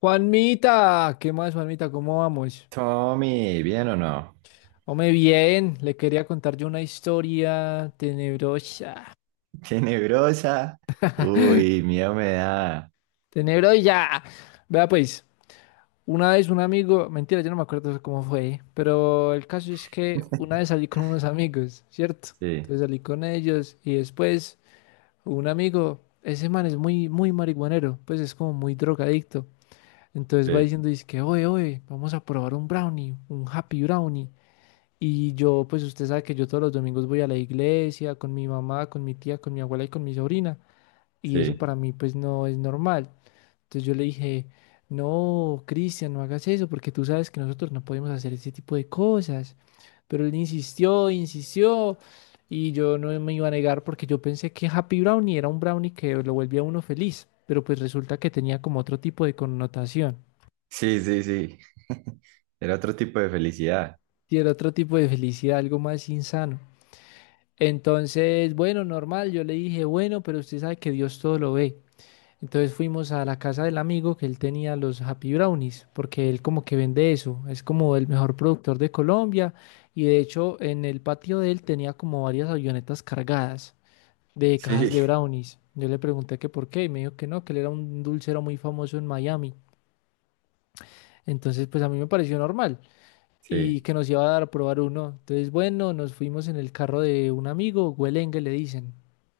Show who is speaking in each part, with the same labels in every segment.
Speaker 1: Juanmita, ¿qué más, Juanmita? ¿Cómo vamos?
Speaker 2: Tommy, ¿bien o no?
Speaker 1: Hombre, bien, le quería contar yo una historia tenebrosa.
Speaker 2: Tenebrosa. Uy, miedo me da.
Speaker 1: Tenebrosa. Vea, pues, una vez un amigo, mentira, yo no me acuerdo cómo fue, pero el caso es que una vez salí con unos amigos, ¿cierto?
Speaker 2: Sí,
Speaker 1: Entonces salí con ellos y después un amigo, ese man es muy, muy marihuanero, pues es como muy drogadicto. Entonces va
Speaker 2: sí,
Speaker 1: diciendo, dice que, oye, oye, vamos a probar un brownie, un happy brownie. Y yo, pues usted sabe que yo todos los domingos voy a la iglesia con mi mamá, con mi tía, con mi abuela y con mi sobrina. Y eso
Speaker 2: sí.
Speaker 1: para mí pues no es normal. Entonces yo le dije, no, Cristian, no hagas eso porque tú sabes que nosotros no podemos hacer ese tipo de cosas. Pero él insistió, insistió y yo no me iba a negar porque yo pensé que Happy Brownie era un brownie que lo volvía a uno feliz. Pero pues resulta que tenía como otro tipo de connotación
Speaker 2: Sí, sí, sí. Era otro tipo de felicidad.
Speaker 1: y era otro tipo de felicidad, algo más insano. Entonces, bueno, normal, yo le dije, bueno, pero usted sabe que Dios todo lo ve. Entonces fuimos a la casa del amigo que él tenía los Happy Brownies, porque él como que vende eso, es como el mejor productor de Colombia y de hecho en el patio de él tenía como varias avionetas cargadas de cajas
Speaker 2: Sí,
Speaker 1: de brownies. Yo le pregunté que por qué y me dijo que no, que él era un dulcero muy famoso en Miami. Entonces, pues a mí me pareció normal
Speaker 2: sí,
Speaker 1: y que nos iba a dar a probar uno. Entonces, bueno, nos fuimos en el carro de un amigo, Güelengue le dicen.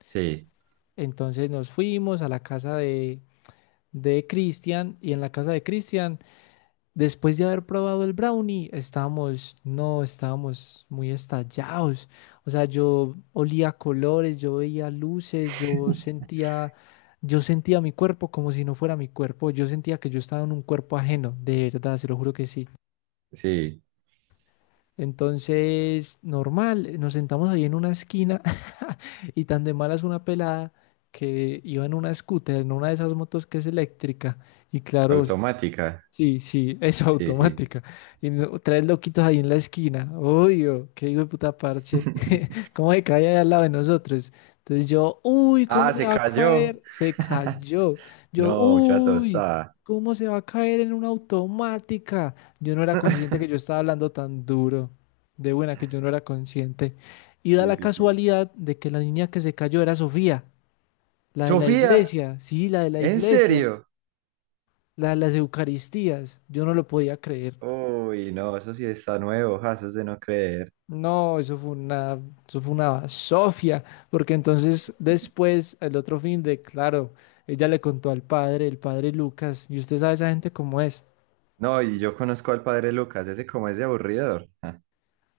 Speaker 2: sí,
Speaker 1: Entonces nos fuimos a la casa de Cristian y en la casa de Cristian, después de haber probado el brownie, estábamos, no, estábamos muy estallados. O sea, yo olía colores, yo veía luces, yo sentía mi cuerpo como si no fuera mi cuerpo. Yo sentía que yo estaba en un cuerpo ajeno, de verdad, se lo juro que sí.
Speaker 2: sí.
Speaker 1: Entonces, normal, nos sentamos ahí en una esquina y tan de malas una pelada que iba en una scooter, en una de esas motos que es eléctrica. Y claro,
Speaker 2: Automática.
Speaker 1: sí, sí, es
Speaker 2: Sí, sí.
Speaker 1: automática. Tres loquitos ahí en la esquina. Obvio, qué hijo de puta parche. ¿Cómo se cae ahí al lado de nosotros? Entonces yo, uy, ¿cómo
Speaker 2: Ah,
Speaker 1: se
Speaker 2: se
Speaker 1: va a
Speaker 2: cayó.
Speaker 1: caer? Se cayó. Yo,
Speaker 2: No, chato,
Speaker 1: uy,
Speaker 2: está.
Speaker 1: ¿cómo se va a caer en una automática? Yo no era consciente que yo estaba hablando tan duro. De buena que yo no era consciente. Y da
Speaker 2: Sí,
Speaker 1: la
Speaker 2: sí, sí.
Speaker 1: casualidad de que la niña que se cayó era Sofía, la de la
Speaker 2: Sofía,
Speaker 1: iglesia, sí, la de la
Speaker 2: ¿en
Speaker 1: iglesia,
Speaker 2: serio?
Speaker 1: la de las Eucaristías. Yo no lo podía creer.
Speaker 2: Uy, no, eso sí está nuevo, ja, eso es de no creer.
Speaker 1: No, eso fue una sofia, porque entonces después, el otro fin de, claro, ella le contó al padre, el padre Lucas, y usted sabe esa gente cómo es.
Speaker 2: No, y yo conozco al padre Lucas, ese como es de aburridor.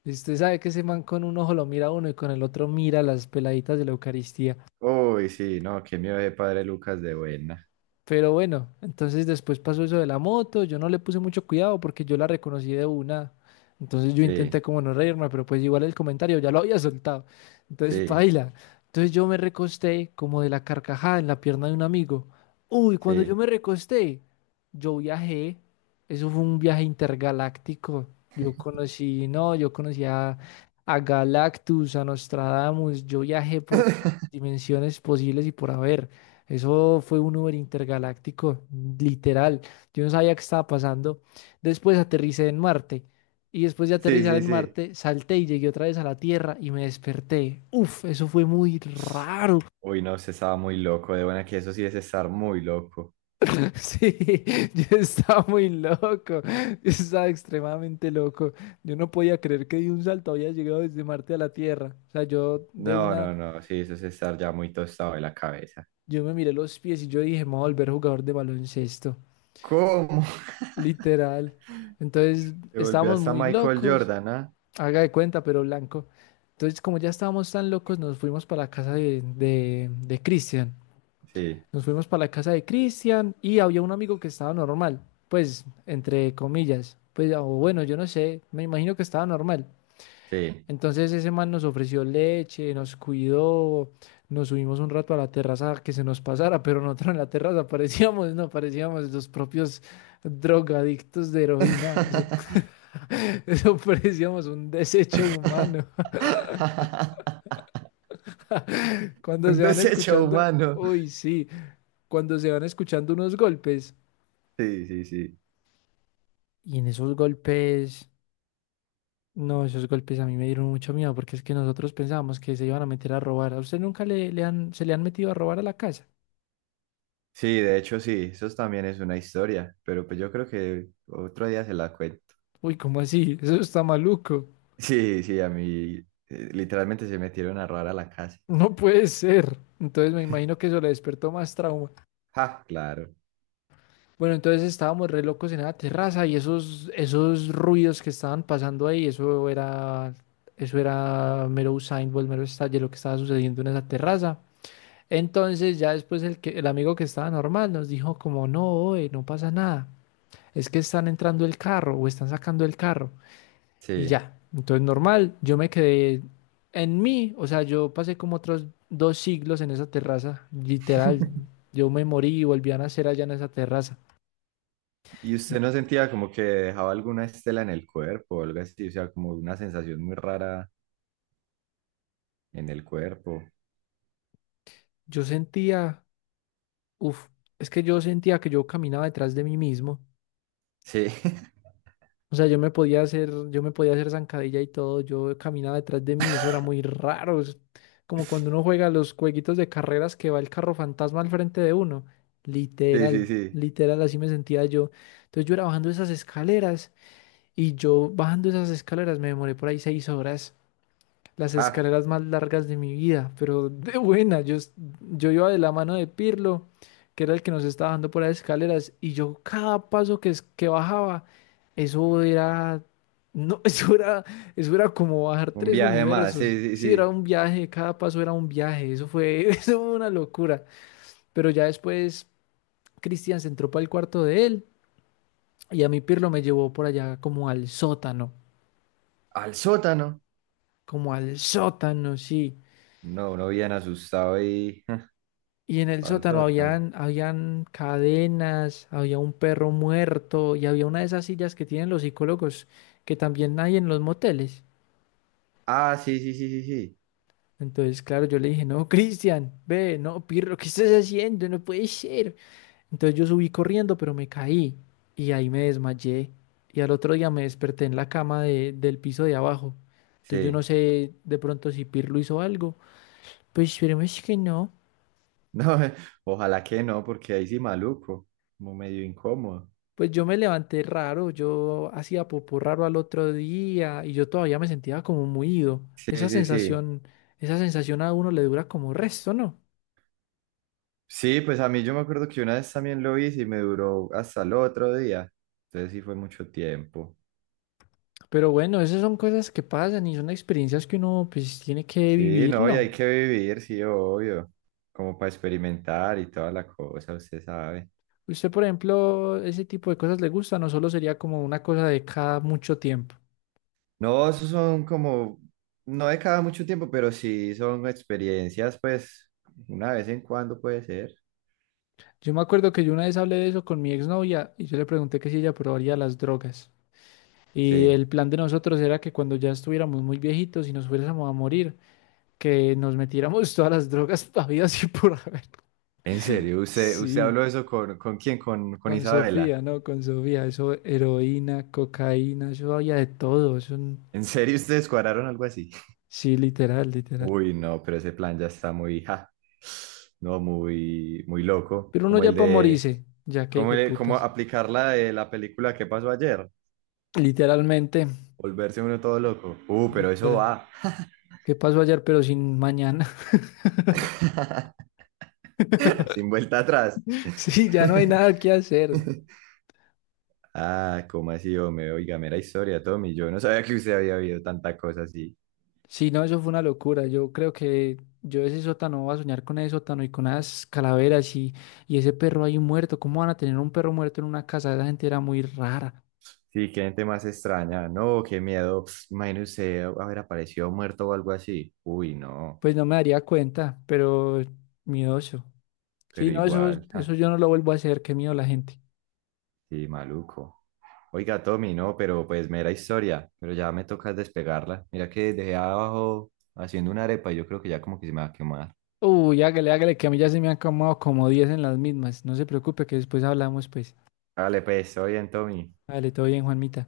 Speaker 1: Y usted sabe que ese man con un ojo lo mira a uno y con el otro mira a las peladitas de la Eucaristía.
Speaker 2: Uy, sí, no, qué miedo de Padre Lucas de buena.
Speaker 1: Pero bueno, entonces después pasó eso de la moto, yo no le puse mucho cuidado porque yo la reconocí de una. Entonces yo intenté
Speaker 2: Sí,
Speaker 1: como no reírme, pero pues igual el comentario ya lo había soltado. Entonces
Speaker 2: sí,
Speaker 1: paila. Entonces yo me recosté como de la carcajada en la pierna de un amigo. Uy, cuando yo
Speaker 2: sí.
Speaker 1: me recosté, yo viajé. Eso fue un viaje intergaláctico. Yo conocí, no, yo conocí a Galactus, a Nostradamus. Yo viajé por todas las dimensiones posibles y por haber. Eso fue un Uber intergaláctico, literal. Yo no sabía qué estaba pasando. Después aterricé en Marte. Y después de
Speaker 2: Sí,
Speaker 1: aterrizar
Speaker 2: sí,
Speaker 1: en
Speaker 2: sí.
Speaker 1: Marte, salté y llegué otra vez a la Tierra y me desperté. Uf, eso fue muy raro.
Speaker 2: Uy, no, se estaba muy loco de buena, que eso sí es estar muy loco.
Speaker 1: Sí, yo estaba muy loco. Yo estaba extremadamente loco. Yo no podía creer que de un salto había llegado desde Marte a la Tierra. O sea, yo de
Speaker 2: No,
Speaker 1: una,
Speaker 2: no, no, sí, eso es estar ya muy tostado de la cabeza.
Speaker 1: yo me miré los pies y yo dije, me voy a volver jugador de baloncesto.
Speaker 2: ¿Cómo?
Speaker 1: Literal. Entonces
Speaker 2: Se volvió
Speaker 1: estábamos
Speaker 2: hasta
Speaker 1: muy
Speaker 2: Michael
Speaker 1: locos,
Speaker 2: Jordan, ¿ah?
Speaker 1: haga de cuenta, pero blanco. Entonces, como ya estábamos tan locos, nos fuimos para la casa de Cristian.
Speaker 2: Sí,
Speaker 1: Nos fuimos para la casa de Cristian y había un amigo que estaba normal, pues, entre comillas. Pues, o bueno, yo no sé, me imagino que estaba normal.
Speaker 2: sí.
Speaker 1: Entonces ese man nos ofreció leche, nos cuidó, nos subimos un rato a la terraza a que se nos pasara, pero nosotros en la terraza parecíamos, no, parecíamos los propios drogadictos de heroína. Eso parecíamos un desecho humano. Cuando
Speaker 2: Un
Speaker 1: se van
Speaker 2: desecho
Speaker 1: escuchando,
Speaker 2: humano.
Speaker 1: uy, sí, cuando se van escuchando unos golpes.
Speaker 2: Sí, sí, sí.
Speaker 1: Y en esos golpes, no, esos golpes a mí me dieron mucho miedo porque es que nosotros pensábamos que se iban a meter a robar. ¿A usted nunca se le han metido a robar a la casa?
Speaker 2: Sí, de hecho sí, eso también es una historia, pero pues yo creo que otro día se la cuento.
Speaker 1: Uy, ¿cómo así? Eso está maluco.
Speaker 2: Sí, sí, a mí literalmente se metieron a robar a la casa.
Speaker 1: No puede ser. Entonces me imagino que eso le despertó más trauma.
Speaker 2: Ja, claro,
Speaker 1: Bueno, entonces estábamos re locos en la terraza y esos ruidos que estaban pasando ahí, eso era mero Usain Bolt, mero estalle lo que estaba sucediendo en esa terraza. Entonces ya después el amigo que estaba normal nos dijo como, no, oe, no pasa nada, es que están entrando el carro o están sacando el carro y
Speaker 2: sí.
Speaker 1: ya. Entonces normal, yo me quedé en mí, o sea, yo pasé como otros 2 siglos en esa terraza, literal, yo me morí y volví a nacer allá en esa terraza.
Speaker 2: ¿Y usted no sentía como que dejaba alguna estela en el cuerpo o algo así? O sea, como una sensación muy rara en el cuerpo.
Speaker 1: Yo sentía, uff, es que yo sentía que yo caminaba detrás de mí mismo.
Speaker 2: Sí,
Speaker 1: O sea, yo me podía hacer zancadilla y todo, yo caminaba detrás de mí, eso era muy raro. Es como cuando uno juega los jueguitos de carreras que va el carro fantasma al frente de uno.
Speaker 2: sí, sí,
Speaker 1: Literal,
Speaker 2: sí.
Speaker 1: literal, así me sentía yo. Entonces yo era bajando esas escaleras y yo bajando esas escaleras me demoré por ahí 6 horas. Las
Speaker 2: Ja,
Speaker 1: escaleras más largas de mi vida, pero de buena. Yo iba de la mano de Pirlo, que era el que nos estaba dando por las escaleras, y yo cada paso que bajaba, eso era, no, eso era como bajar
Speaker 2: un
Speaker 1: tres
Speaker 2: viaje más,
Speaker 1: universos.
Speaker 2: sí, sí,
Speaker 1: Sí, era
Speaker 2: sí.
Speaker 1: un viaje, cada paso era un viaje, eso fue, eso fue una locura. Pero ya después Cristian se entró para el cuarto de él y a mí Pirlo me llevó por allá
Speaker 2: ¿Al sótano?
Speaker 1: como al sótano, sí.
Speaker 2: No, uno bien asustado y...
Speaker 1: Y en el
Speaker 2: ¿Al
Speaker 1: sótano
Speaker 2: sótano?
Speaker 1: habían cadenas, había un perro muerto y había una de esas sillas que tienen los psicólogos que también hay en los moteles.
Speaker 2: Ah, sí, sí, sí, sí, sí.
Speaker 1: Entonces, claro, yo le dije, no, Cristian, ve, no, Pirro, ¿qué estás haciendo? No puede ser. Entonces yo subí corriendo, pero me caí y ahí me desmayé. Y al otro día me desperté en la cama del piso de abajo. Entonces yo
Speaker 2: Sí.
Speaker 1: no sé de pronto si Pirlo hizo algo. Pues esperemos que no.
Speaker 2: No, ojalá que no, porque ahí sí maluco, como medio incómodo.
Speaker 1: Pues yo me levanté raro, yo hacía popó raro al otro día y yo todavía me sentía como muido.
Speaker 2: Sí,
Speaker 1: Esa
Speaker 2: sí, sí.
Speaker 1: sensación, esa sensación a uno le dura como resto, ¿no?
Speaker 2: Sí, pues a mí yo me acuerdo que una vez también lo hice y me duró hasta el otro día. Entonces sí fue mucho tiempo.
Speaker 1: Pero bueno, esas son cosas que pasan y son experiencias que uno pues tiene que
Speaker 2: Sí,
Speaker 1: vivir,
Speaker 2: no, y
Speaker 1: ¿no?
Speaker 2: hay que vivir, sí, obvio. Como para experimentar y toda la cosa, usted sabe.
Speaker 1: Usted, por ejemplo, ese tipo de cosas le gusta, no solo sería como una cosa de cada mucho tiempo.
Speaker 2: No, esos son como, no de cada mucho tiempo, pero sí son experiencias, pues, una vez en cuando puede ser.
Speaker 1: Yo me acuerdo que yo una vez hablé de eso con mi exnovia y yo le pregunté que si ella probaría las drogas. Y
Speaker 2: Sí.
Speaker 1: el plan de nosotros era que cuando ya estuviéramos muy viejitos y nos fuésemos a morir, que nos metiéramos todas las drogas habidas y por haber.
Speaker 2: En serio, usted, usted
Speaker 1: Sí,
Speaker 2: habló eso ¿con quién? Con
Speaker 1: con
Speaker 2: Isabela.
Speaker 1: Sofía, ¿no? Con Sofía, eso, heroína, cocaína, eso había de todo,
Speaker 2: ¿En serio ustedes cuadraron algo así?
Speaker 1: sí, literal, literal.
Speaker 2: Uy, no, pero ese plan ya está muy, ja, no, muy loco.
Speaker 1: Pero uno
Speaker 2: Como
Speaker 1: ya
Speaker 2: el
Speaker 1: pa'
Speaker 2: de,
Speaker 1: morirse, ya que
Speaker 2: como,
Speaker 1: hijo de
Speaker 2: como
Speaker 1: putas.
Speaker 2: aplicar la de la película que pasó ayer?
Speaker 1: Literalmente,
Speaker 2: Volverse uno todo loco. Pero eso
Speaker 1: literal.
Speaker 2: va.
Speaker 1: ¿Qué pasó ayer pero sin mañana?
Speaker 2: Sin vuelta atrás.
Speaker 1: Sí, ya no hay nada que hacer.
Speaker 2: Ah, ¿cómo así, hombre? Oiga, mera historia, Tommy. Yo no sabía que usted había habido tanta cosa así.
Speaker 1: Sí, no, eso fue una locura. Yo creo que yo ese sótano voy a soñar con ese sótano y con esas calaveras y ese perro ahí muerto. ¿Cómo van a tener un perro muerto en una casa? Esa gente era muy rara.
Speaker 2: Sí, qué gente más extraña. No, qué miedo. Pss, imagínese usted haber aparecido muerto o algo así. Uy, no,
Speaker 1: Pues no me daría cuenta, pero miedoso.
Speaker 2: pero
Speaker 1: Sí, no, eso,
Speaker 2: igual.
Speaker 1: eso yo no lo vuelvo a hacer. Qué miedo la gente.
Speaker 2: Sí, maluco. Oiga, Tommy, no, pero pues mera historia, pero ya me toca despegarla. Mira que dejé abajo haciendo una arepa y yo creo que ya como que se me va a quemar.
Speaker 1: Uy, hágale, hágale, que a mí ya se me han acomodado como 10 en las mismas. No se preocupe que después hablamos, pues.
Speaker 2: Dale, pues, estoy bien, Tommy.
Speaker 1: Dale, todo bien, Juanmita.